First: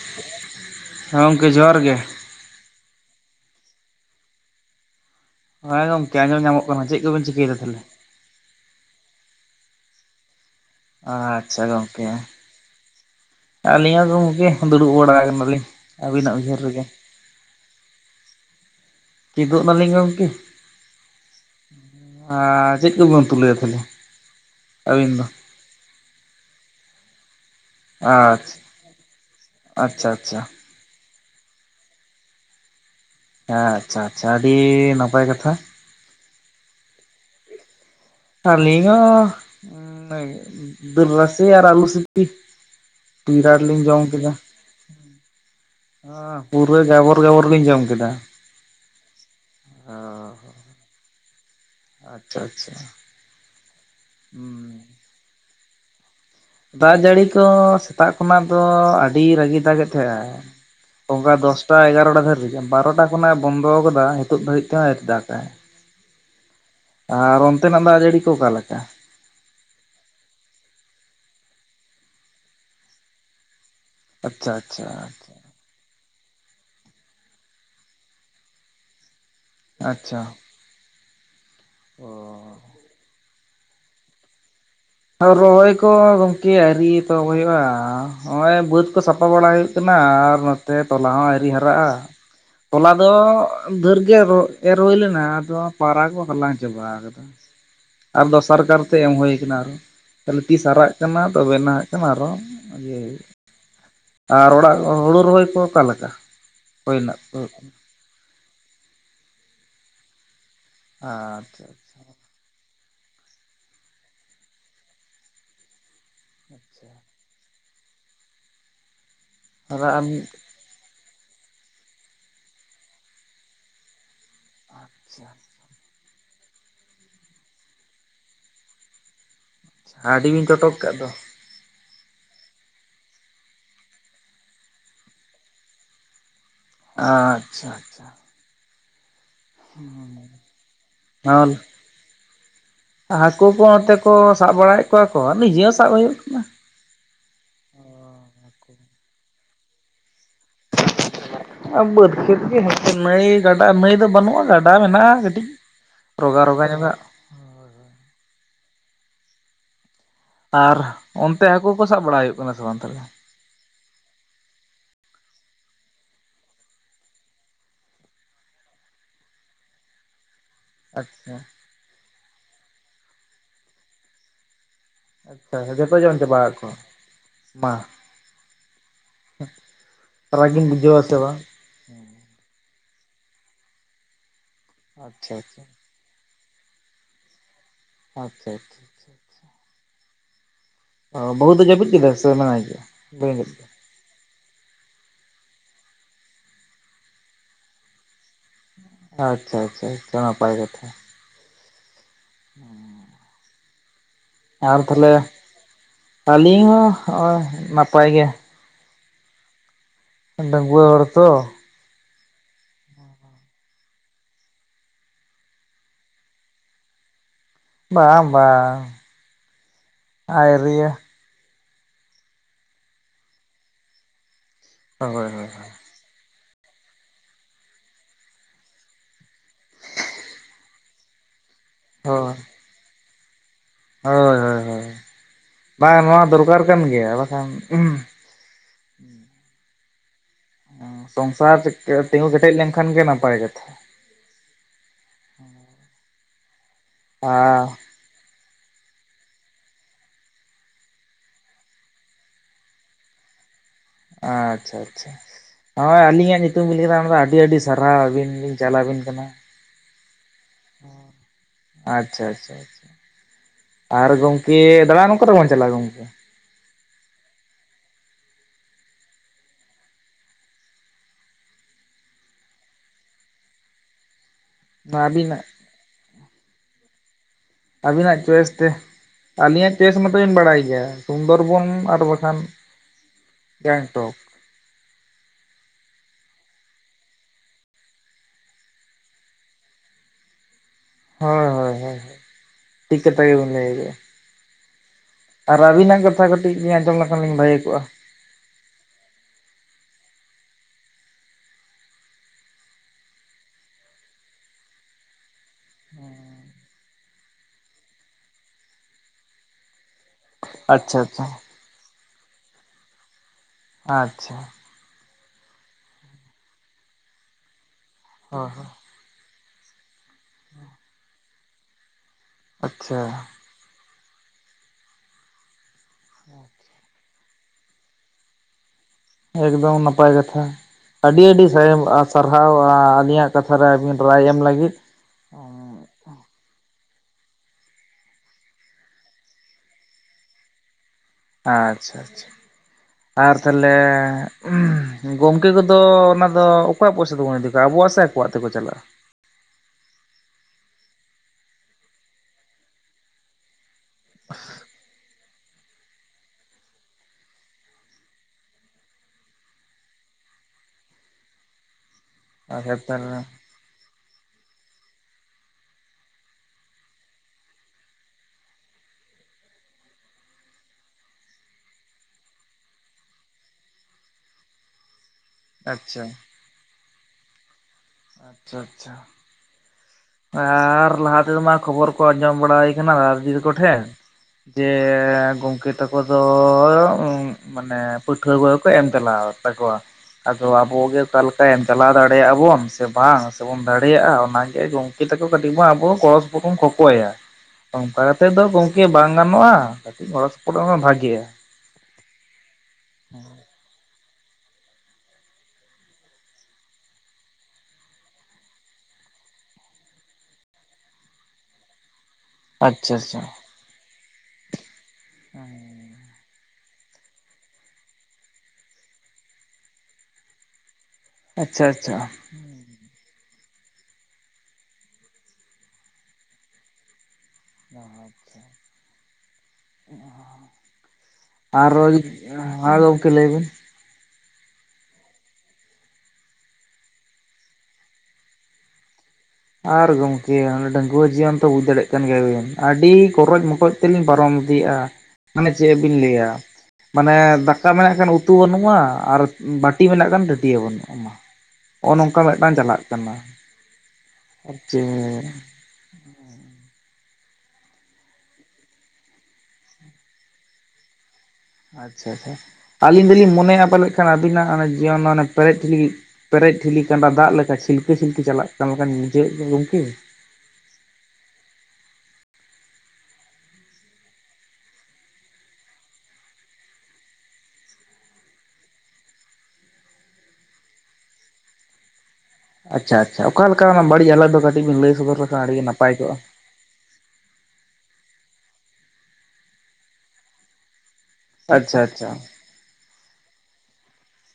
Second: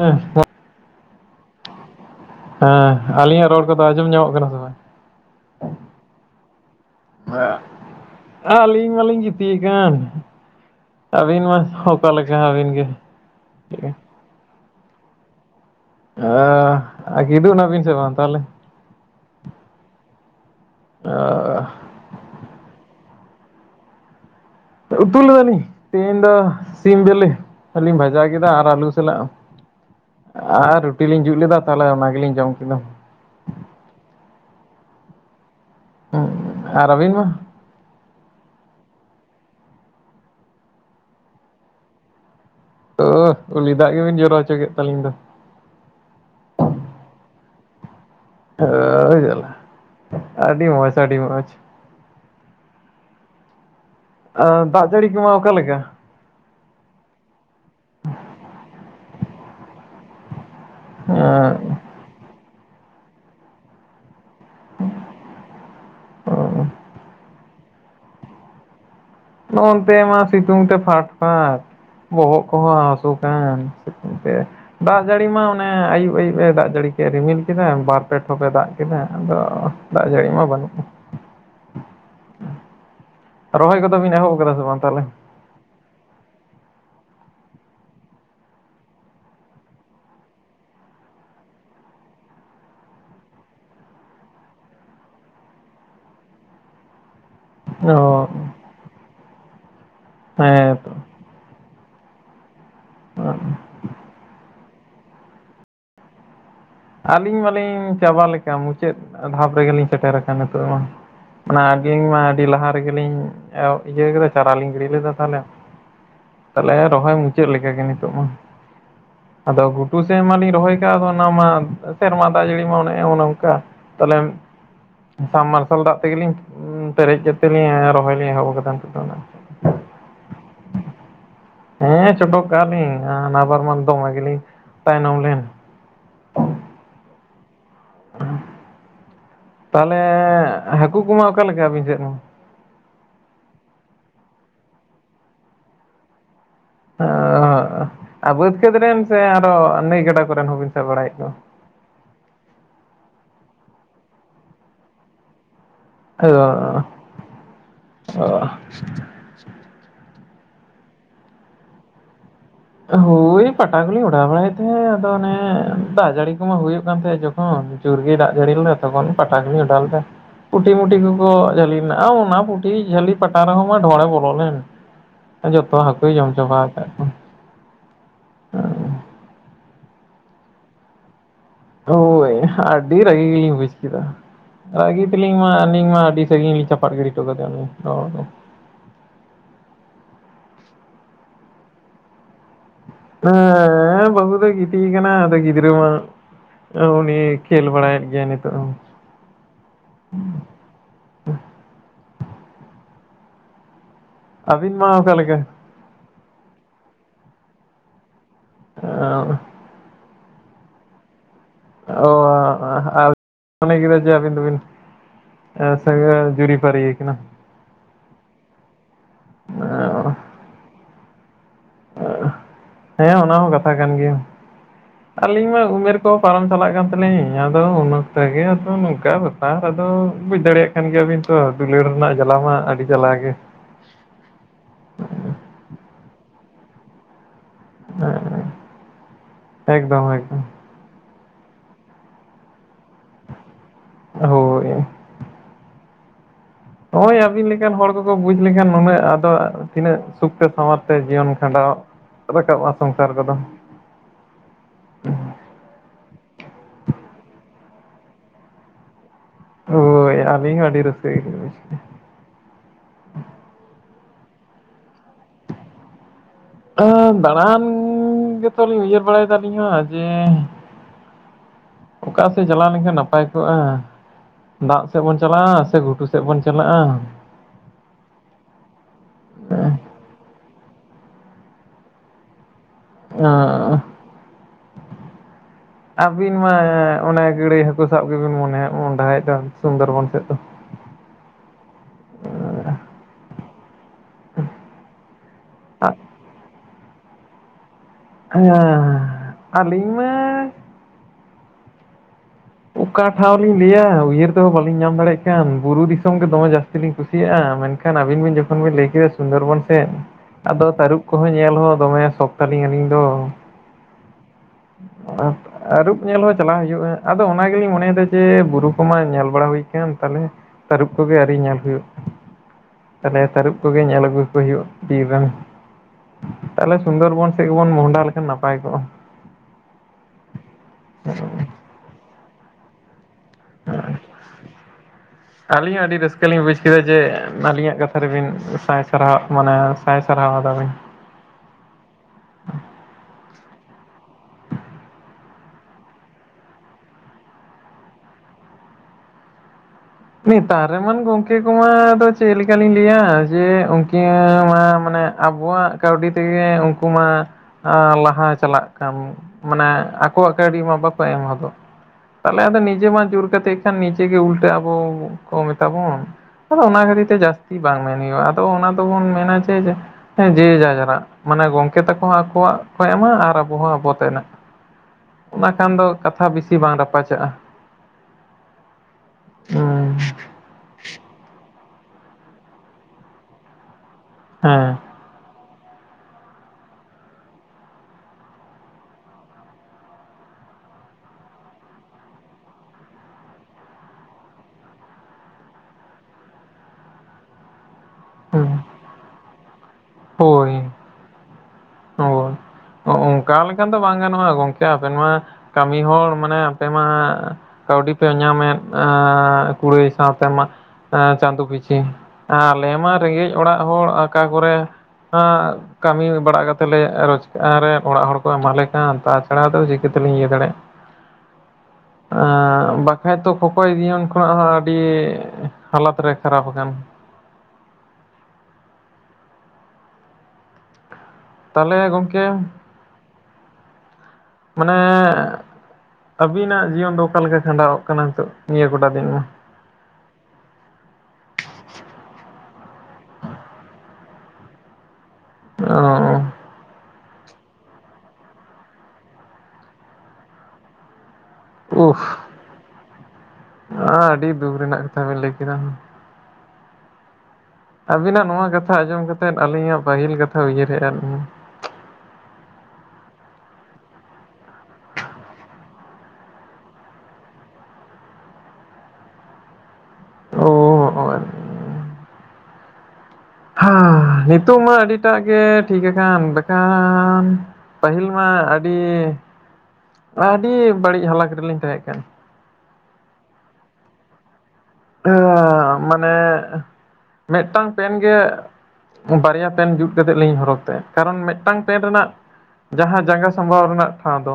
ᱦᱮᱸ ᱦᱮ ᱜᱚᱢᱠᱮ ᱡᱚᱦᱟᱨ ᱜᱮ ᱦᱮᱸ ᱟᱹᱞᱤᱧᱟᱜ ᱨᱚᱲ ᱠᱚᱫᱚ ᱟᱸᱡᱚᱢ ᱧᱟᱢᱚᱜ ᱠᱟᱱᱟ ᱥᱮ ᱵᱟᱝ? ᱦᱮᱸ ᱜᱚᱢᱠᱮ ᱟᱱᱡᱚᱢ ᱧᱟᱢᱚᱜ ᱠᱟᱱᱟ ᱪᱮᱫ ᱠᱚᱵᱮᱱ ᱪᱤᱠᱟᱹᱭ ᱮᱫᱟ ᱛᱟᱦᱚᱞᱮ? ᱟᱹᱞᱤᱧ ᱢᱟᱞᱤᱧ ᱜᱤᱛᱤ ᱟᱠᱟᱱ᱾ ᱟᱹᱵᱤᱱ ᱢᱟ ᱟᱪᱪᱷᱟ ᱜᱚᱢᱠᱮ ᱚᱠᱟ ᱞᱮᱠᱟ ᱟᱹᱵᱤᱱ ᱜᱮ ᱟᱹᱞᱤᱧ ᱦᱚᱸ ᱜᱚᱢᱠᱮ ᱫᱩᱲᱩᱵ ᱵᱟᱲᱟ ᱠᱟᱱᱟ ᱞᱤᱧ᱾ ᱟ ᱠᱤᱫᱳᱜ ᱱᱟᱵᱤᱱ ᱥᱮ ᱵᱟᱝ ᱛᱟᱦᱞᱮ? ᱠᱤᱫᱩᱜ ᱱᱟᱞᱤᱧ ᱜᱚᱢᱠᱮ᱾ ᱚᱻ ᱟ ᱪᱮᱫ ᱠᱚᱵᱚᱱ ᱩᱛᱩ ᱞᱮᱫᱟ ᱛᱟᱦᱞᱮ᱾ ᱩᱛᱩ ᱞᱮᱫᱟ ᱞᱤᱧ ᱛᱮᱦᱮᱧ ᱫᱚ ᱥᱤᱢ ᱵᱮᱞᱮ᱾ ᱟᱹᱞᱤᱧ ᱵᱷᱟᱡᱟ ᱠᱮᱫᱟ ᱟᱪᱪᱷᱟ ᱟᱨ ᱟᱹᱞᱩ ᱥᱟᱞᱟᱜ ᱟᱪᱪᱷᱟ ᱟᱪᱪᱷᱟ ᱟᱨ ᱞᱤᱧ ᱡᱩᱛ ᱞᱮᱫᱟ ᱛᱟᱦᱚᱞᱮ ᱚᱱᱟ ᱜᱮᱞᱤᱧ ᱡᱚᱢ ᱠᱮᱫᱟ᱾ ᱦᱮ ᱟᱪᱪᱷᱟ ᱟᱪᱪᱷᱟ ᱟᱹᱰᱤ ᱱᱟᱯᱟᱭ ᱠᱟᱛᱷᱟ᱾ ᱟᱨ ᱟᱹᱵᱤᱱ ᱫᱚ? ᱟᱞᱤᱧ ᱦᱚᱸ ᱫᱟᱹᱞ ᱨᱟᱥᱮ ᱟᱨ ᱟᱹᱞᱩ ᱥᱤᱯᱤ᱾ ᱚᱻ ᱵᱤᱨᱟᱴ ᱚᱞᱤ ᱞᱤᱧ ᱫᱟᱜ ᱡᱚᱢ ᱜᱮᱵᱤᱱ ᱡᱚᱨᱚ ᱦᱚᱪᱚ ᱠᱮᱫ ᱛᱟᱹᱞᱤᱧ ᱫᱚ᱾ [unintelligible] ᱦᱚᱸ ᱯᱩᱨᱟᱹ ᱜᱟᱵᱚᱨ ᱜᱟᱵᱚᱨ ᱞᱤᱧ ᱡᱚᱢ ᱠᱮᱫᱟ᱾ [unintelligible] ᱚᱻ ᱡᱟᱞᱟ ᱚ ᱟᱹᱰᱤ ᱢᱚᱡᱽ ᱟᱹᱰᱤ ᱢᱚᱡᱽ᱾ ᱟᱪᱪᱷᱟ ᱟᱪᱪᱷᱟ ᱦᱚᱸ ᱦᱩᱸ ᱫᱟᱜ ᱡᱟᱹᱲᱤ ᱠᱚᱢᱟ ᱚᱠᱟ ᱞᱮᱠᱟ? ᱫᱟᱜ ᱡᱟᱹᱲᱤ ᱠᱚ ᱥᱮᱛᱟᱜ ᱠᱷᱚᱱᱟᱜ ᱫᱚ ᱟᱹᱰᱤ ᱨᱟᱹᱜᱤ ᱫᱟᱜ ᱮᱫ ᱛᱟᱦᱮᱸᱜᱼᱟᱭ᱾ ᱚᱱᱠᱟ ᱫᱚᱥᱴᱟ ᱮᱜᱟᱨᱚᱴᱟ ᱫᱷᱟᱨᱤᱡ [unintelligible] ᱵᱟᱨᱚᱴᱟ ᱠᱷᱚᱱᱟᱜ ᱮ ᱵᱚᱱᱫᱚ ᱠᱟᱫᱟ ᱦᱤᱛᱚᱜ ᱫᱷᱟᱹᱵᱤᱡ ᱛᱮᱦᱚᱸ ᱟᱣᱨᱤᱭ ᱫᱟᱜᱼᱟᱭ᱾ ᱟᱨ ᱚᱱᱛᱮ ᱱᱟᱜ ᱫᱟᱜ ᱡᱟᱹᱲᱤ ᱠᱚ ᱚᱠᱟᱮ ᱞᱮᱠᱟ? ᱱᱚᱱᱛᱮ ᱢᱟ ᱥᱤᱛᱩᱝ ᱛᱮ ᱯᱷᱟᱴ-ᱯᱷᱟᱴ ᱵᱚᱦᱚᱜ ᱠᱚᱦᱚᱸ ᱦᱟᱹᱥᱩ ᱠᱟᱱ᱾ ᱟᱪᱪᱷᱟ [unintelligible] ᱟᱪᱪᱷᱟ ᱫᱟᱜ ᱡᱟᱹᱲᱤ ᱢᱟ ᱚᱱᱮ ᱟᱹᱭᱩᱵ-ᱟᱹᱭᱩᱵ ᱮ ᱫᱟᱜ ᱡᱟᱹᱲᱤ ᱠᱮᱫ ᱨᱤᱢᱤᱞ ᱠᱮᱫᱟ᱾ ᱵᱟᱨ ᱯᱮ ᱴᱷᱚᱯ ᱮ ᱫᱟᱜ ᱠᱮᱫᱟ᱾ ᱟᱫᱚ ᱫᱟᱜ ᱟᱪᱪᱷᱟ ᱡᱟᱹᱲᱤ ᱢᱟ ᱵᱟᱹᱱᱩᱜᱼᱟ᱾ ᱚ ᱨᱚᱦᱚᱭ ᱠᱚᱫᱚ ᱵᱤᱱ ᱮᱦᱚᱵ ᱠᱟᱫᱟ ᱥᱮ ᱵᱟᱝ ᱛᱟᱦᱚᱞᱮ? ᱨᱚᱦᱚᱭ ᱠᱚ ᱜᱚᱢᱠᱮ ᱟᱹᱨᱤ ᱛᱚ ᱦᱩᱭᱩᱜᱼᱟ᱾ ᱱᱚᱜᱼᱚᱭ ᱵᱟᱹᱫᱽ ᱠᱚ ᱥᱟᱯᱷᱟ ᱵᱟᱲᱟ ᱦᱩᱭᱩᱜ ᱠᱟᱱᱟ ᱟᱨ ᱱᱚᱛᱮ ᱛᱚᱞᱟ ᱦᱚᱸ ᱟᱹᱨᱤ ᱦᱟᱨᱟᱜᱼᱟ᱾ ᱛᱚᱞᱟ ᱫᱚ ᱫᱷᱟᱹᱨ ᱜᱮ ᱮᱻ ᱮᱨ ᱦᱳᱭ ᱞᱮᱱᱟ᱾ ᱟᱫᱚ ᱯᱟᱹᱶᱨᱟ ᱠᱚ ᱦᱟᱞᱟᱝ ᱪᱟᱵᱟᱜ ᱚᱱᱟ ᱠᱚ ᱫᱚ ᱟᱨ ᱚ ᱫᱚᱥᱟᱨ ᱠᱟᱨᱛᱮ ᱮᱢ ᱦᱳᱭ ᱠᱟᱱᱟ ᱟᱨᱦᱚᱸ ᱛᱟᱞᱦᱮ ᱛᱤᱥ ᱦᱮᱸ ᱦᱟᱨᱟᱜ ᱛᱚ ᱠᱟᱱᱟ ᱛᱚᱵᱮ ᱱᱟ [unintelligible] ᱟᱨ ᱚᱲᱟᱜ ᱦᱳᱲᱳ ᱨᱚᱦᱚᱭ ᱠᱚ ᱚᱠᱟ ᱞᱮᱠᱟ ᱟᱹᱞᱤᱧ ᱢᱟᱞᱤᱧ ᱪᱟᱵᱟ ᱞᱮᱠᱟ ᱢᱩᱪᱟᱹᱫ ᱫᱷᱟᱯ ᱨᱮᱜᱮ ᱞᱤᱧ ᱥᱮᱴᱮᱨ ᱟᱠᱟᱱᱟ ᱱᱤᱛᱚᱜ ᱢᱟ ᱟᱪᱪᱷᱟ [inaudible] ᱟᱪᱪᱷᱟ ᱟᱹᱞᱤᱧ ᱢᱟ ᱟᱹᱰᱤ ᱞᱟᱦᱟ ᱨᱮᱜᱮ ᱞᱤᱧ ᱤᱭᱟᱹ ᱠᱟᱫᱟ ᱪᱟᱨᱟ ᱞᱤᱧ ᱜᱤᱰᱤ ᱞᱮᱫᱟ ᱛᱟᱦᱞᱮ ᱛᱟᱞᱦᱮ ᱟᱪᱪᱷᱟ ᱨᱚᱦᱚᱭ ᱢᱩᱪᱟᱹᱫ ᱞᱮᱠᱟᱜᱮ ᱱᱤᱛᱚᱜ ᱢᱟ ᱟᱫᱚ ᱦᱟᱨᱟᱜ ᱜᱷᱩᱴᱩ ᱟᱢ ᱥᱮᱫ ᱢᱟᱞᱤᱧ ᱨᱚᱦᱚᱭ ᱠᱚ ᱟ ᱚᱱᱟ ᱢᱟ ᱥᱮᱨᱢᱟ ᱫᱟᱜ ᱡᱟᱹᱲᱤ ᱢᱟ ᱚᱱᱮ ᱚᱱᱠᱟ ᱛᱟᱦᱞᱮ ᱟᱪᱪᱷᱟ ᱥᱟᱢ ᱟᱪᱪᱷᱟ ᱢᱟᱨᱥᱟᱞ ᱫᱟᱜ ᱛᱮᱜᱮ ᱞᱤᱧ ᱯᱮᱨᱮᱡ ᱠᱮᱫ ᱛᱮ ᱞᱤᱧ ᱨᱚᱦᱚᱭ ᱞᱤᱧ ᱮᱦᱚᱵ ᱠᱟᱫᱟ [inaudible] ᱟᱺᱰᱤ ᱵᱤᱱ ᱪᱚᱴᱚᱠ ᱠᱟᱫ ᱫᱚ ᱦᱮᱸ ᱪᱚᱴᱚᱠ ᱠᱟᱜᱟ ᱞᱤᱧ ᱦᱟᱱᱟ ᱵᱟᱨ ᱢᱟ ᱫᱚᱢᱮ ᱜᱮᱞᱤ ᱛᱟᱭᱱᱚᱢ ᱞᱮᱱ [inaudible] ᱟᱪᱪᱷᱟ ᱟᱪᱪᱷᱟ ᱛᱟᱦᱞᱮ ᱦᱟᱹᱠᱩ ᱠᱚᱢᱟ ᱚᱠᱟ ᱞᱮᱠᱟ ᱟᱹᱵᱤᱱ ᱥᱮᱫ ᱦᱚᱸ ᱦᱟᱹᱠᱳ ᱠᱚ ᱱᱚᱛᱮ ᱠᱚ ᱥᱟᱵ ᱵᱟᱲᱟᱭᱮᱫ ᱠᱚᱣᱟ ᱠᱚ ᱱᱤᱡᱮ ᱦᱚᱸ ᱥᱟᱵ ᱦᱩᱭᱩᱜ ᱠᱟᱱᱟ [unintelligible] ᱵᱟᱹᱫᱽ ᱠᱷᱮᱛ ᱨᱮᱱ ᱥᱮ ᱟᱨᱦᱚ ᱱᱟᱹᱭ ᱜᱟᱰᱟ ᱠᱚᱨᱮᱱ ᱦᱚᱸᱵᱤᱱ ᱥᱟᱵ ᱵᱟᱲᱟᱭᱮᱫ ᱠᱚᱣᱟ ᱵᱟᱹᱫᱽ ᱠᱷᱮᱛ ᱜᱮ ᱦᱮᱱᱟᱜ ᱱᱟᱹᱭ ᱜᱟᱰᱟ ᱱᱟᱹᱭ ᱫᱚ ᱵᱟᱹᱱᱩᱜᱼᱟ ᱜᱟᱰᱟ ᱢᱮᱱᱟᱜᱼᱟ ᱠᱟᱹᱴᱤᱡ ᱨᱚᱜᱟ ᱨᱚᱜᱟ ᱧᱚᱜᱟᱜ [unintelligible] [inaudible] ᱟᱨ ᱚᱱᱛᱮ ᱦᱟᱹᱠᱩ ᱠᱚ ᱥᱟᱵ ᱵᱟᱲᱟ ᱦᱩᱭᱩᱜ ᱠᱟᱱᱟ ᱥᱮ ᱵᱟᱝ ᱛᱟᱦᱚᱞᱮ ᱦᱳᱭ ᱯᱟᱴᱟ ᱠᱚᱞᱤᱧ ᱚᱰᱟᱣ ᱵᱟᱲᱟᱭᱮᱫ ᱛᱟᱦᱮᱸᱫ ᱟᱫᱚ ᱚᱱᱮ ᱫᱟᱜ ᱡᱟᱹᱲᱤ ᱠᱚᱢᱟ ᱦᱩᱭᱩᱜ ᱠᱟᱱ ᱛᱟᱦᱮᱸᱫ ᱡᱚᱠᱷᱚᱱ ᱪᱩᱨ ᱜᱮᱭ ᱫᱟᱜ ᱡᱟᱹᱲᱤ ᱞᱮᱫᱟ ᱛᱚᱠᱷᱚᱱ ᱯᱟᱴᱟ ᱠᱚᱞᱤᱧ ᱚᱰᱟᱣ ᱞᱮᱫᱼᱟ ᱯᱩᱴᱤᱢᱩᱴᱤ ᱠᱚᱠᱚ ᱟᱪᱪᱷᱟ ᱡᱷᱟᱹᱞᱤ ᱞᱮᱱᱟ ᱚᱱᱟ ᱯᱩᱴᱤ ᱡᱷᱟᱹᱞᱤ ᱯᱟᱴᱟ ᱨᱮᱦᱚᱸ ᱢᱟ ᱰᱷᱚᱲᱮ ᱵᱚᱞᱚ ᱞᱮᱱ ᱡᱚᱛᱚ ᱦᱟᱹᱠᱩᱭ ᱡᱚᱢ ᱪᱟᱵᱟ ᱠᱟᱜ ᱠᱚᱣᱟ ᱢᱟ ᱨᱟᱹᱜᱤᱢ ᱵᱩᱡᱷᱟᱹᱣ ᱟᱥᱮ ᱵᱟᱝ ᱦᱳᱭ ᱟᱹᱰᱤ ᱨᱟᱹᱜᱤ ᱜᱮᱞᱤᱧ ᱵᱩᱡᱽ ᱠᱮᱫᱟ ᱨᱟᱹᱜᱤ ᱟᱪᱪᱷᱟ ᱛᱮᱞᱤᱧ ᱢᱟ ᱟᱪᱪᱷᱟ ᱟᱹᱞᱤᱧ ᱢᱟ ᱟᱹᱰᱤ ᱥᱟᱹᱜᱤᱧ ᱞᱤᱱ ᱪᱟᱯᱟᱜ ᱜᱤᱰᱤᱴᱚ ᱠᱟᱫᱟᱜᱞᱤᱧ ᱟᱪᱪᱷᱟ ᱟᱪᱷᱟ ᱚ ᱵᱟᱦᱩ ᱫᱚ ᱡᱟᱹᱯᱤᱫ ᱠᱮᱫᱟᱭ ᱥᱮ ᱢᱮᱱᱟᱭ ᱜᱮᱭᱟ ᱦᱮᱸᱻ ᱵᱟᱹᱵᱩ ᱫᱚ ᱜᱤ ᱛᱤᱡ ᱠᱟᱱᱟ ᱟᱫᱚ ᱜᱤᱫᱽᱨᱟᱹ ᱢᱟ ᱩᱱᱤ ᱠᱷᱮᱞ ᱵᱟᱲᱟᱭᱮᱫ ᱜᱮᱭᱟᱭ ᱱᱤᱛᱚᱜ ᱦᱚᱸ ᱟᱪᱪᱷᱟ ᱟᱪᱪᱷᱟ ᱱᱟᱯᱟᱭ ᱠᱟᱛᱷᱟ [inaudible] ᱟᱹᱵᱤᱱ ᱟᱨ ᱢᱟ ᱚᱠᱟ ᱛᱟᱦᱞᱮ ᱞᱮᱠᱟ ᱟᱹᱞᱤᱧ ᱦᱚᱸ ᱦᱚᱸᱜᱼᱚᱭ ᱱᱟᱯᱟᱭ ᱜᱮ ᱚᱸ ᱰᱟᱺᱜᱩᱣᱟ ᱦᱚᱲ ᱛᱚ ᱚ [unintelligible] ᱡᱮ ᱟᱵᱤᱱ ᱫᱚᱵᱤᱱ ᱥᱮᱜᱮ ᱡᱩᱨᱤ ᱯᱟᱹᱨᱤ ᱠᱤᱱᱟ ᱵᱟᱝ ᱵᱟᱝ ᱟᱭᱨᱤᱭᱟ ᱦᱮᱸ ᱚᱱᱟ ᱦᱚᱸ ᱠᱟᱛᱷᱟ ᱠᱟᱱ ᱜᱮᱭᱟ ᱦᱳᱭ ᱦᱳᱭ ᱟᱹᱞᱤᱧ ᱢᱟ ᱩᱢᱮᱨ ᱠᱚ ᱯᱟᱨᱚᱢ ᱪᱟᱞᱟᱜ ᱠᱟᱱ ᱛᱟᱹᱞᱤᱧ ᱟᱫᱚ ᱩᱱ ᱚᱠᱛᱮ ᱜᱮ ᱛᱚ ᱱᱚᱝᱠᱟ ᱵᱮᱯᱟᱨ ᱟᱫᱚ ᱵᱩᱡᱽ ᱫᱟᱲᱮᱭᱟᱜ ᱠᱟᱱᱟ ᱠᱟᱱ ᱜᱮᱭᱟᱵᱤᱱ ᱛᱚ ᱫᱩᱞᱟᱹᱲ ᱨᱮᱱᱟᱜ ᱦᱳᱭ ᱡᱟᱞᱟ ᱢᱟ ᱟᱹᱰᱤ ᱡᱟᱞᱟ ᱜᱮ ᱦᱳᱭ ᱦᱳᱭ ᱦᱳᱭ ᱵᱟᱝ ᱱᱚᱣᱟ ᱫᱚᱨᱠᱟᱨ ᱠᱟᱱ ᱜᱮᱭᱟ ᱵᱟᱠᱷᱟᱱ ᱮ ᱮᱠᱫᱚᱢ ᱮᱠᱫᱚᱢ ᱥᱚᱝᱥᱟᱨ ᱛᱤᱸᱜᱩ ᱠᱮᱴᱮᱡ ᱞᱮᱱ ᱠᱷᱟᱱ ᱜᱮ ᱱᱟᱯᱟᱭ ᱠᱟᱛᱷᱟ ᱦᱳᱭ ᱱᱚᱜᱼᱚᱭ ᱟᱹᱵᱤᱱ ᱟᱨ ᱞᱮᱠᱟᱱ ᱦᱚᱲ ᱠᱚ ᱠᱚ ᱵᱩᱡ ᱞᱮᱠᱷᱟᱱ ᱱᱩᱱᱟᱹᱜ ᱟᱫᱚ ᱛᱤᱱᱟᱹᱜ ᱥᱩᱠ ᱛᱮ ᱥᱟᱶᱟᱨ ᱛᱮ ᱡᱤᱭᱚᱱ ᱠᱷᱟᱸᱰᱟᱣ ᱨᱟᱠᱟᱵᱼᱟ ᱥᱚᱝᱥᱟᱨ ᱠᱚᱫᱚ ᱟᱪᱪᱷᱟ ᱟᱪᱷᱟ ᱱᱚᱜᱼᱚᱭ ᱟᱹᱞᱤᱧᱟᱜ ᱧᱩᱛᱩᱢ ᱵᱤᱱ ᱞᱟᱹᱭ ᱫᱟ ᱚᱱᱟ ᱫᱚ ᱟᱹᱰᱤ ᱟᱹᱰᱤ ᱥᱟᱨᱦᱟᱣ ᱟᱹᱵᱤᱱ ᱞᱤᱧ ᱪᱟᱞᱟᱵᱤᱱ ᱠᱟᱱᱟ ᱦᱳᱭ ᱟᱹᱞᱤᱧ ᱦᱚᱸ ᱟᱹᱰᱤ ᱨᱟᱹᱥᱠᱟᱹ ᱜᱮᱞᱮᱧ ᱵᱩᱪ ᱟᱪᱪᱷᱟ ᱟᱪᱪᱷᱟ ᱪᱟ ᱟᱨ ᱜᱚᱝᱠᱮ ᱫᱟᱲᱟᱱ ᱚᱝᱠᱟ ᱛᱮᱵᱚᱱ ᱪᱟᱞᱟᱜᱼᱟ ᱜᱚᱝᱠᱮ? ᱚᱸ ᱫᱟᱬᱟᱱ ᱜᱮᱛᱚ ᱞᱤᱧ ᱩᱭᱦᱟᱹᱨ ᱵᱟᱲᱟᱭᱫᱟ ᱟᱞᱤᱧ ᱦᱚᱸ ᱡᱮ ᱚᱠᱟ ᱥᱮᱜ ᱪᱟᱞᱟᱣ ᱞᱮᱱᱠᱷᱟᱱ ᱱᱟᱯᱟᱭ ᱠᱚᱜᱼᱟ? ᱫᱟᱜ ᱥᱮᱜ ᱱᱚᱣᱟ ᱵᱚᱱ ᱟᱹᱵᱤᱱᱟᱜ ᱪᱟᱞᱟᱜᱼᱟ ᱥᱮ ᱜᱷᱩᱴᱩ ᱥᱮ ᱥᱮᱜ ᱵᱚᱱ ᱪᱟᱞᱟᱜᱼᱟ᱾ ᱟᱹᱵᱤᱱᱟᱜ ᱪᱚᱭᱮᱥ ᱛᱮ ᱟᱹᱞᱤᱧᱟᱜ ᱪᱚᱭᱮᱥ ᱢᱟᱛᱚ ᱵᱤᱱ ᱵᱟᱲᱟᱭ ᱜᱮᱭᱟ ᱥᱩᱱᱫᱚᱨ ᱵᱚᱱ ᱟᱨ ᱵᱟᱠᱷᱟᱱ ᱚᱸ ᱜᱮᱝᱴᱚᱠ [inaudible] ᱟᱹᱵᱤᱱ ᱢᱟ ᱚᱱᱮ ᱜᱟᱹᱲᱟᱹᱭ ᱦᱟᱹᱠᱩ ᱥᱟᱵ ᱜᱮᱵᱤᱱ ᱢᱚᱱᱮᱭᱮᱜ ᱢᱚᱱᱰᱦᱟᱭᱮᱜ ᱫᱚ ᱥᱩᱱᱫᱚᱨᱵᱚᱱ ᱥᱮᱜ ᱫᱚ᱾ ᱦᱳᱭ ᱦᱳᱭ ᱦᱳᱭ ᱴᱷᱤᱠ ᱠᱟᱛᱷᱟ ᱜᱮᱵᱤᱱ ᱞᱟᱹᱭ ᱠᱟᱜᱼᱟ᱾ ᱟᱨ ᱟᱹᱵᱤᱱᱟᱜ ᱠᱟᱛᱷᱟ ᱠᱟᱹᱴᱤᱡ ᱞᱤᱧ ᱟᱸᱡᱚᱢ ᱞᱮᱠᱷᱟᱱ ᱞᱤᱧ ᱵᱷᱟᱹᱜᱤ ᱠᱚᱜᱼᱟ᱾ ᱦᱮᱸ ᱟᱹᱞᱤᱧ ᱢᱟ ᱚᱠᱟ ᱴᱷᱟᱶ ᱞᱤᱧ ᱞᱟᱹᱭᱟ ᱩᱭᱦᱟᱹᱨ ᱛᱮᱦᱚᱸ ᱵᱟᱹᱞᱤᱧ ᱧᱟᱢ ᱫᱟᱲᱮᱭᱟᱜ ᱠᱟᱱ ᱵᱩᱨᱩ ᱫᱤᱥᱚᱢ ᱜᱮ ᱫᱚᱢᱮ ᱡᱟᱹᱥᱛᱤ ᱞᱤᱧ ᱠᱩᱥᱤᱭᱟᱜᱼᱟ ᱢᱮᱱᱠᱷᱟᱱ ᱟᱹᱵᱤᱱ ᱵᱤᱱ ᱡᱚᱠᱷᱚᱱ ᱵᱤᱱ ᱞᱟᱹᱭ ᱠᱮᱫᱟ ᱥᱩᱱᱫᱚᱨᱵᱚᱱ ᱥᱮᱜ ᱟᱫᱚ ᱟᱪᱪᱷᱟ ᱛᱟᱹᱨᱩᱵ ᱟᱪᱪᱷᱟ ᱠᱚᱦᱚᱸ ᱧᱮᱞ ᱦᱚᱸ ᱫᱚᱢᱮ ᱥᱚᱠ ᱛᱟᱞᱤᱧ ᱟᱹᱞᱤᱧ ᱫᱚ᱾ ᱟᱪᱪᱷᱟ ᱟ ᱟᱹᱨᱩᱵ ᱧᱮᱞ ᱦᱚᱸ ᱪᱟᱞᱟᱜ ᱦᱩᱭᱩᱜᱼᱟ ᱟᱫᱚ ᱚᱱᱟ ᱜᱮᱞᱤᱧ ᱢᱚᱱᱮᱭᱮᱫᱟ ᱥᱮ ᱦᱳᱭ ᱵᱩᱨᱩ ᱦᱳᱭ ᱠᱚᱢᱟ ᱧᱮᱞ ᱵᱟᱲᱟ ᱦᱩᱭᱠᱟᱱ ᱛᱟᱦᱞᱮ ᱛᱟᱹᱨᱩᱯ ᱠᱚᱜᱮ ᱟᱹᱣᱨᱤ ᱧᱮᱞ ᱦᱩᱭᱩᱜ ᱟᱪᱪᱷᱟ ᱛᱟᱦᱞᱮ ᱛᱟᱹᱨᱩᱵ ᱠᱚᱜᱮ ᱧᱮᱞ ᱟᱹᱜᱩ ᱠᱚ ᱦᱩᱭᱩᱜ ᱵᱤᱨ ᱨᱤᱱ ᱛᱟᱞᱦᱮ ᱥᱩᱱᱫᱚᱨ ᱵᱚᱱ ᱥᱮᱜ ᱜᱮᱵᱚᱱ ᱢᱚᱸᱦᱰᱟ ᱞᱮᱠᱷᱟᱱ ᱱᱟᱯᱟᱭ ᱠᱚᱜᱼᱟ᱾ ᱮᱠᱫᱚᱢ ᱱᱟᱯᱟᱭ ᱠᱟᱛᱷᱟ ᱟᱹᱰᱤ ᱟᱹᱰᱤ ᱥᱟᱭᱚᱢ ᱟ ᱥᱟᱨᱦᱟᱣ ᱟᱹᱞᱤᱧᱟᱜ ᱠᱟᱛᱷᱟ ᱨᱮ ᱟᱵᱤᱱ ᱨᱟᱭ ᱮᱢ ᱞᱟᱹᱜᱤᱫ᱾ ᱟᱹᱞᱤᱧ ᱦᱚᱸ ᱟᱹᱰᱤ ᱨᱟᱹᱥᱠᱟᱹ ᱞᱤᱧ ᱵᱩᱡ ᱠᱮᱫᱟ ᱡᱮ ᱟᱹᱞᱤᱧᱟᱜ ᱠᱟᱛᱷᱟ ᱨᱮᱵᱤᱱ ᱥᱟᱭ ᱥᱟᱨᱦᱟᱣᱟᱜ ᱢᱟᱱᱮ ᱥᱟᱭ ᱥᱟᱨᱦᱟᱣ ᱟᱫᱟᱵᱤᱱ᱾ ᱟᱪᱪᱷᱟ ᱟᱪᱪᱷᱟ ᱟᱨ ᱛᱟᱦᱞᱮ ᱜᱚᱝᱠᱮ ᱠᱚᱫᱚ ᱚᱱᱟ ᱫᱚ ᱚᱠᱟᱭᱟᱜ ᱯᱚᱭᱥᱟ ᱛᱮᱵᱚᱱ ᱤᱫᱤ ᱠᱚᱣᱟ ᱟᱵᱚᱣᱟᱜ ᱥᱮ ᱟ ᱠᱚᱣᱟᱜ ᱛᱮᱠᱚ ᱪᱟᱞᱟᱜᱼᱟ? ᱱᱮᱛᱟᱨ ᱮᱢᱟᱱ ᱜᱚᱝᱠᱮ ᱠᱚᱢᱟ ᱫᱚ ᱪᱮᱜ ᱞᱮᱠᱟᱞᱤᱧ ᱞᱟᱹᱭᱟ ᱡᱮ ᱠᱮᱸ ᱢᱟ ᱢᱟᱱᱮ ᱟᱵᱚᱣᱟᱜ ᱠᱟᱹᱣᱰᱤ ᱛᱮᱜᱮ ᱩᱝᱠᱩ ᱢᱟ ᱟ ᱞᱟᱦᱟ ᱪᱟᱞᱟᱜ ᱠᱟᱱ ᱢᱟᱱᱮ ᱟᱠᱚᱣᱟᱜ ᱠᱟᱹᱣᱰᱤ ᱢᱟ ᱵᱟᱠᱚ ᱮᱢ ᱦᱚᱫᱚᱜ᱾ ᱛᱟᱦᱞᱮ ᱟᱫᱚ ᱟᱪᱪᱷᱟ ᱱᱤᱡᱮ ᱢᱟ ᱛᱟᱦᱚᱞᱮ ᱡᱳᱨ ᱠᱟᱛᱮᱜ ᱠᱷᱟᱱ ᱱᱤᱡᱮ ᱜᱮ ᱩᱞᱴᱟᱹ ᱟᱵᱚ ᱠᱚ ᱢᱮᱛᱟᱵᱚᱱ᱾ ᱟᱫᱚ ᱚᱱᱟ ᱠᱷᱟᱹᱛᱤᱨ ᱛᱮ ᱡᱟᱹᱥᱛᱤ ᱵᱟᱝ ᱢᱮᱱ ᱦᱩᱭᱩᱜᱼᱟ᱾ ᱟᱫᱚ ᱚᱱᱟ ᱫᱚᱵᱚᱱ ᱢᱮᱱᱟ ᱡᱮ ᱦᱮᱸ ᱡᱮ ᱡᱟᱼᱡᱟᱨᱟᱜ ᱢᱟᱱᱮ ᱜᱚᱝᱠᱮ ᱛᱟᱠᱚ ᱦᱚᱸ ᱟᱠᱚᱣᱟᱜ ᱠᱚ ᱮᱢᱟ ᱟᱨ ᱟᱵᱚ ᱦᱚᱸ ᱟᱵᱚ ᱛᱮᱱᱟᱜ᱾ [inaudible] ᱵᱟᱠᱷᱟᱱ ᱫᱚ ᱟᱪᱪᱷᱟ ᱠᱟᱛᱷᱟ ᱵᱮᱥᱤ ᱵᱟᱝ ᱨᱟᱯᱟᱪᱟᱜᱼᱟ᱾ ᱟᱪᱪᱷᱟ ᱟᱪᱪᱷᱟ ᱩᱸ ᱟᱨ ᱞᱟᱦᱟ ᱛᱮᱫᱚ ᱢᱟ ᱠᱷᱚᱵᱚᱨ ᱠᱚ ᱟᱸᱡᱚᱢ ᱵᱟᱲᱟ ᱦᱩᱭ ᱠᱟᱱᱟ ᱫᱟᱫᱟ ᱫᱤᱫᱤ ᱛᱟᱠᱚᱴᱷᱮᱱ ᱡᱮ ᱦᱮᱸ ᱮ ᱜᱚᱝᱠᱮ ᱛᱟᱠᱚ ᱫᱚ ᱩᱝ ᱢᱟᱱᱮ ᱯᱟᱹᱴᱷᱩᱣᱟᱹ ᱠᱚᱜᱮ ᱠᱚ ᱮᱢ ᱪᱞᱟᱣ ᱛᱟᱠᱚᱣᱟ᱾ ᱟᱫᱚ ᱟᱵᱚ ᱜᱮ ᱚᱠᱟᱞᱮᱠᱟ ᱮᱢ ᱪᱟᱞᱟᱣ ᱫᱟᱲᱮᱭᱟᱜᱼᱟ ᱵᱚᱱ ᱥᱮ ᱵᱟᱝ ᱥᱮᱵᱚᱱ ᱫᱟᱲᱮᱭᱟᱜᱼᱟ ᱚᱱᱟᱜ ᱜᱚᱝ ᱠᱮ ᱛᱟᱠᱚ ᱠᱟᱹᱴᱤᱡ ᱵᱚ ᱟᱵᱚ ᱜᱚᱲᱚ ᱥᱚᱯᱚᱜ ᱵᱚᱱ ᱠᱚᱠᱚᱭᱟ ᱚᱝᱠᱟ ᱠᱟᱛᱮᱜ ᱫᱚ ᱦᱩᱸ ᱜᱚᱝᱠᱮ ᱵᱟᱝ ᱜᱟᱱᱚᱜᱼᱟ᱾ ᱠᱟᱹᱴᱤᱡ ᱜᱚᱲᱚ ᱥᱚᱯᱚᱦᱚᱫ ᱦᱳᱭ ᱦᱚᱸ ᱵᱷᱟᱜᱮᱭᱟ᱾ ᱦᱳᱭ ᱚᱱᱠᱟ ᱞᱮᱠᱷᱟᱱ ᱫᱚ ᱵᱟᱝ ᱜᱟᱱᱚᱜᱼᱟ ᱜᱚᱝᱠᱮ ᱟᱵᱮᱱ ᱢᱟ ᱠᱟᱹᱢᱤ ᱦᱚᱲ ᱢᱟᱱᱮ ᱦᱟᱱᱛᱮ ᱢᱟ ᱠᱟᱹᱣᱰᱤ ᱯᱮ ᱧᱟᱢᱮᱜ ᱮᱸ ᱠᱩᱲᱟᱹᱭ ᱥᱟᱶᱛᱮᱢᱟ ᱮᱸ ᱪᱟᱸᱫᱳ ᱯᱤᱪᱷᱤ᱾ ᱟᱞᱮ ᱟᱪᱪᱷᱟ ᱢᱟ ᱟᱪᱪᱷᱟ ᱨᱮᱸᱜᱮᱡ ᱚᱲᱟᱜ ᱦᱚ ᱟᱠᱟ ᱠᱚᱨᱮ ᱦᱟᱸ ᱠᱟᱹᱢᱤ ᱵᱟᱲᱟ ᱠᱟᱛᱮᱜ ᱞᱮ ᱨᱳᱡ ᱟᱨᱟ᱾ ᱚᱲᱟᱜ ᱦᱚᱲ ᱠᱚ ᱮᱢᱟᱞᱮ ᱠᱟᱱᱟᱱ ᱛᱟ ᱪᱷᱟᱲᱟ ᱫᱚ ᱪᱤᱠᱟᱹᱛ ᱮᱞᱤᱧ ᱤᱭᱟᱹ ᱫᱟᱲᱮᱜᱼᱟ᱾ ᱟᱪᱪᱷᱟ ᱟᱪᱪᱷᱟ ᱟᱸ ᱵᱟᱠ ᱦᱮᱸ ᱛᱚ ᱠᱷᱚᱠᱚᱭ ᱡᱤᱭᱚᱱ ᱠᱷᱚᱱᱟᱜ ᱦᱚᱸ ᱟᱹᱰᱤ ᱦᱟᱞᱟᱛ ᱨᱮ ᱠᱷᱟᱨᱟᱯ ᱟᱠᱟᱱ ᱚᱸ ᱟᱪᱪᱷᱟ ᱛᱟᱦᱚᱞᱮ ᱜᱚᱝᱠᱮ ᱟᱨ ᱜᱚᱢᱠᱮ ᱞᱟᱹᱭ ᱵᱤᱱ ᱢᱟᱱᱮ ᱟᱹᱵᱤᱱᱟᱜ ᱡᱤᱭᱚᱱ ᱫᱚ ᱚᱠᱟᱞᱮᱠᱟ ᱠᱷᱟᱸᱰᱟᱣᱚᱜ ᱠᱟᱱᱟ ᱱᱤᱛᱚᱜ ᱱᱤᱭᱟᱹ ᱜᱚᱴᱟ ᱫᱤᱱ ᱟᱨ ᱜᱚᱢᱠᱮ ᱰᱺᱜᱩᱣᱟᱹ ᱡᱤᱭᱚᱱ ᱛᱚ ᱵᱩᱡ ᱫᱟᱲᱮᱭᱟᱜ ᱠᱟᱱ ᱜᱮᱭᱟᱵᱤᱱ ᱟᱹᱰᱤ ᱠᱚᱨᱚᱡ ᱢᱚᱴᱚᱡ ᱛᱮᱞᱤᱧ ᱯᱟᱨᱚᱢ ᱤᱫᱤᱭᱮᱜᱼᱟ ᱢᱟᱱᱮ ᱪᱮᱫ ᱵᱤᱱ ᱚ ᱞᱟᱹᱭᱟ ᱢᱟᱱᱮ ᱫᱟᱠᱟ ᱢᱮᱱᱟᱜ ᱠᱷᱟᱱ ᱩᱛᱩ ᱵᱟᱹᱱᱩᱜᱼᱟ ᱟᱨ ᱵᱟᱹᱴᱤ ᱢᱮᱱᱟᱜ ᱠᱷᱟᱱ ᱴᱟᱹᱴᱭᱟᱹ ᱵᱟᱹᱱᱩᱜ ᱢᱟ ᱱᱚᱜᱼᱚ ᱱᱚᱝᱠᱟ ᱢᱤᱫᱴᱟᱝ ᱪᱟᱞᱟᱜ ᱠᱟᱱᱟ ᱟ ᱟᱹᱰᱤ ᱫᱩᱠ ᱨᱮᱱᱟᱜ ᱡᱮ ᱠᱟᱛᱷᱟ ᱵᱮᱱ ᱞᱟᱹᱭ ᱠᱮᱫᱟ ᱦᱚ ᱟᱹᱵᱤᱱᱟᱜ ᱱᱚᱣᱟ ᱠᱟᱛᱷᱟ ᱟᱸᱡᱚᱢ ᱠᱟᱛᱮᱫ ᱟᱹᱞᱤᱧᱟᱜ ᱯᱟᱹᱦᱤᱞ ᱠᱟᱛᱷᱟ ᱩᱭᱦᱟᱹᱨᱦᱮᱫᱼᱟᱜ ᱞᱤᱧᱟ ᱟᱪᱪᱷᱟ ᱟᱪᱪᱷᱟ ᱟᱹᱞᱤᱧ ᱫᱚᱞᱤᱧ ᱢᱚᱱᱮᱭᱟ ᱯᱟᱞᱮᱫ ᱠᱷᱟᱱ ᱟᱵᱤᱱᱟᱜ ᱚᱱᱮ ᱡᱤᱭᱚᱱᱚᱱᱮ ᱯᱮᱨᱮᱡ ᱴᱷᱮᱞᱤᱜ ᱯᱮᱨᱮᱡ ᱴᱷᱤᱞᱤ ᱠᱟᱸᱰᱟ ᱫᱟᱜ ᱞᱮᱠᱟ ᱪᱷᱤᱞᱠᱟᱹ ᱪᱷᱤᱞᱠᱟᱹ ᱪᱟᱞᱟᱜ ᱠᱟᱱ ᱞᱮᱠᱟᱧ ᱵᱩᱡᱷᱟᱹᱣ ᱫᱚ ᱜᱚᱢᱠᱮ ᱚ ᱦᱟᱸ ᱱᱤᱛᱚᱜ ᱢᱟ ᱟᱹᱰᱤᱴᱟᱜ ᱜᱮ ᱴᱷᱤᱠ ᱟᱠᱟᱱ ᱵᱟᱠᱷᱟᱱ ᱯᱟᱹᱦᱤᱞ ᱢᱟ ᱟᱹᱰᱤ ᱟᱹᱰᱤ ᱵᱟᱹᱲᱤᱡ ᱦᱟᱞᱠ ᱨᱮᱞᱤᱧ ᱛᱟᱦᱮᱸ ᱠᱟᱱᱟ ᱟᱪᱪᱷᱟ ᱟᱪᱪᱷᱟ ᱚᱠᱟ ᱞᱮᱠᱟ ᱚᱱᱟ ᱵᱟᱹᱲᱤᱡ ᱟᱞᱟᱫᱟ ᱫᱚ ᱠᱟᱹᱴᱤᱡᱵᱤᱱ ᱞᱟᱹᱭ ᱥᱚᱫᱚᱨ ᱞᱮᱠᱷᱟᱱ ᱟᱹᱰᱤ ᱜᱮ ᱟ ᱱᱟᱯᱟᱭ ᱢᱟᱱᱮ ᱠᱚᱜᱼᱟ ᱢᱤᱫᱴᱟᱝ ᱯᱮᱱ ᱜᱮ ᱵᱟᱨᱭᱟ ᱯᱮᱱ ᱡᱩᱛ ᱠᱟᱛᱮᱫ ᱞᱤᱧ ᱦᱚᱨᱚᱜ ᱛᱮ ᱠᱟᱨᱚᱱ ᱢᱤᱫᱴᱟᱝ ᱟᱪᱪᱷᱟ ᱯᱮᱱ ᱟᱪᱪᱷᱟ ᱨᱮᱱᱟᱜ ᱡᱟᱦᱟᱸ ᱡᱟᱸᱜᱟ ᱥᱟᱢᱵᱟᱣ ᱨᱮᱱᱟᱜ ᱴᱷᱟᱶ ᱫᱚ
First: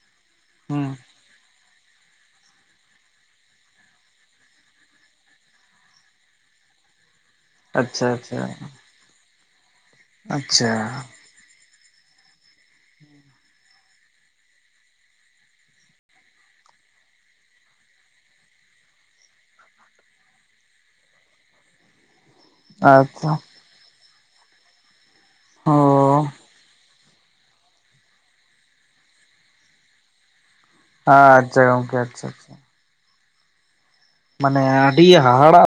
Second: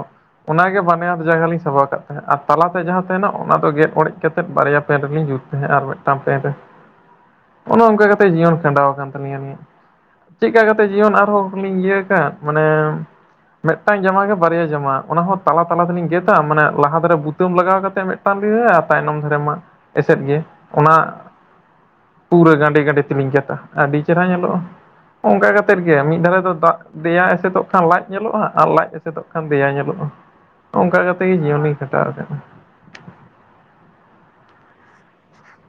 ᱚᱱᱟᱜᱮ ᱦᱩᱸ ᱵᱟᱱᱭᱟᱨ ᱡᱟᱸᱜᱟ ᱞᱤᱧ ᱥᱟᱵᱟ ᱟᱠᱟᱫ ᱛᱟᱦᱮᱸᱫ ᱟᱨ ᱛᱟᱞᱟᱛᱮ ᱡᱟᱦᱟᱸ ᱛᱟᱦᱮᱱᱟ ᱚᱱᱟ ᱫᱚ ᱜᱮᱫ ᱚᱲᱮᱡ ᱠᱟᱛᱮᱫ ᱵᱟᱨᱭᱟ ᱯᱮᱱ ᱨᱮᱜᱤᱧ ᱡᱩᱛ ᱛᱟᱦᱮᱸᱫ ᱟᱨ ᱢᱤᱫᱴᱟᱱ ᱯᱮᱱᱴ ᱨᱮ ᱚᱱ ᱟᱪᱪᱷᱟ ᱚᱱᱠᱟ ᱠᱟᱛᱮᱜ ᱟᱪᱪᱷᱟ ᱡᱤᱭᱚᱱ ᱠᱷᱟᱸᱰᱟᱣ ᱟᱠᱟᱱ ᱛᱟᱞᱤᱧᱟ ᱟᱞᱤᱧᱟᱜ ᱪᱮᱫ ᱞᱮᱠᱟ ᱟᱪᱪᱷᱟ ᱠᱟᱛᱮᱫ ᱡᱤᱭᱚᱱ ᱟᱨᱦᱚᱸᱞᱤᱧ ᱤᱭᱟᱹ ᱟᱠᱟᱫ ᱢᱟᱱᱮ ᱢᱤᱫᱴᱟᱝ ᱡᱟᱢᱟ ᱜᱮ ᱵᱟᱨᱭᱟ ᱡᱟᱢᱟ ᱚᱱᱟ ᱦᱚᱸ ᱛᱟᱞᱟ ᱛᱟᱞᱟ ᱛᱮᱞᱤᱧ ᱜᱮᱫᱟᱹ ᱢᱟᱱᱮ ᱞᱟᱦᱟ ᱫᱷᱟᱨᱮ ᱵᱩᱛᱟᱹᱢ ᱞᱟᱜᱟᱣ ᱠᱟᱛᱮᱫ ᱢᱤᱫ ᱯᱟᱞᱤ ᱦᱮᱸ ᱛᱟᱭᱱᱚᱢ ᱫᱷᱟᱨᱮ ᱢᱟ ᱮᱥᱮᱫ ᱜᱮ ᱚᱱᱟ ᱯᱩᱨᱟᱹ ᱜᱟᱸᱰᱮ ᱜᱟᱸᱰᱮ ᱛᱮᱞᱤᱧ ᱟᱪᱪᱷᱟ ᱪᱟᱞᱟᱜᱼ ᱟ ᱟᱹᱰᱤ ᱪᱮᱨᱦᱨᱟ ᱧᱮᱞᱚᱜᱼᱟ ᱚᱝᱠᱟ ᱠᱟᱛᱮᱫ ᱜᱮ ᱢᱤᱫ ᱚ ᱫᱷᱟᱨᱮ ᱫᱚ ᱫᱟᱜ ᱫᱮᱭᱟ ᱮᱥᱮᱫᱚᱜ ᱠᱷᱟᱱ ᱞᱟᱡ ᱧᱮᱞᱚᱜᱼᱟ ᱟᱨ ᱞᱟᱡ ᱮᱥᱮᱫᱚᱜ ᱠᱷᱟᱱ ᱫᱮᱭᱟ ᱧᱮᱞᱚᱜᱼᱟ ᱚᱝᱠᱟ ᱠᱟᱛᱮᱜ ᱜᱮ ᱟᱪᱪᱷᱟ ᱡᱤᱭᱚᱱᱤᱧ ᱜᱚᱝᱠᱮ ᱠᱷᱟᱴᱟᱣᱮᱜ ᱟᱪᱪᱷᱟ ᱛᱟᱸᱦᱮᱱᱟ ᱟᱪᱪᱷᱟ ᱢᱟᱱᱮ ᱟᱹᱰᱤ ᱦᱟᱦᱟᱲᱟᱜ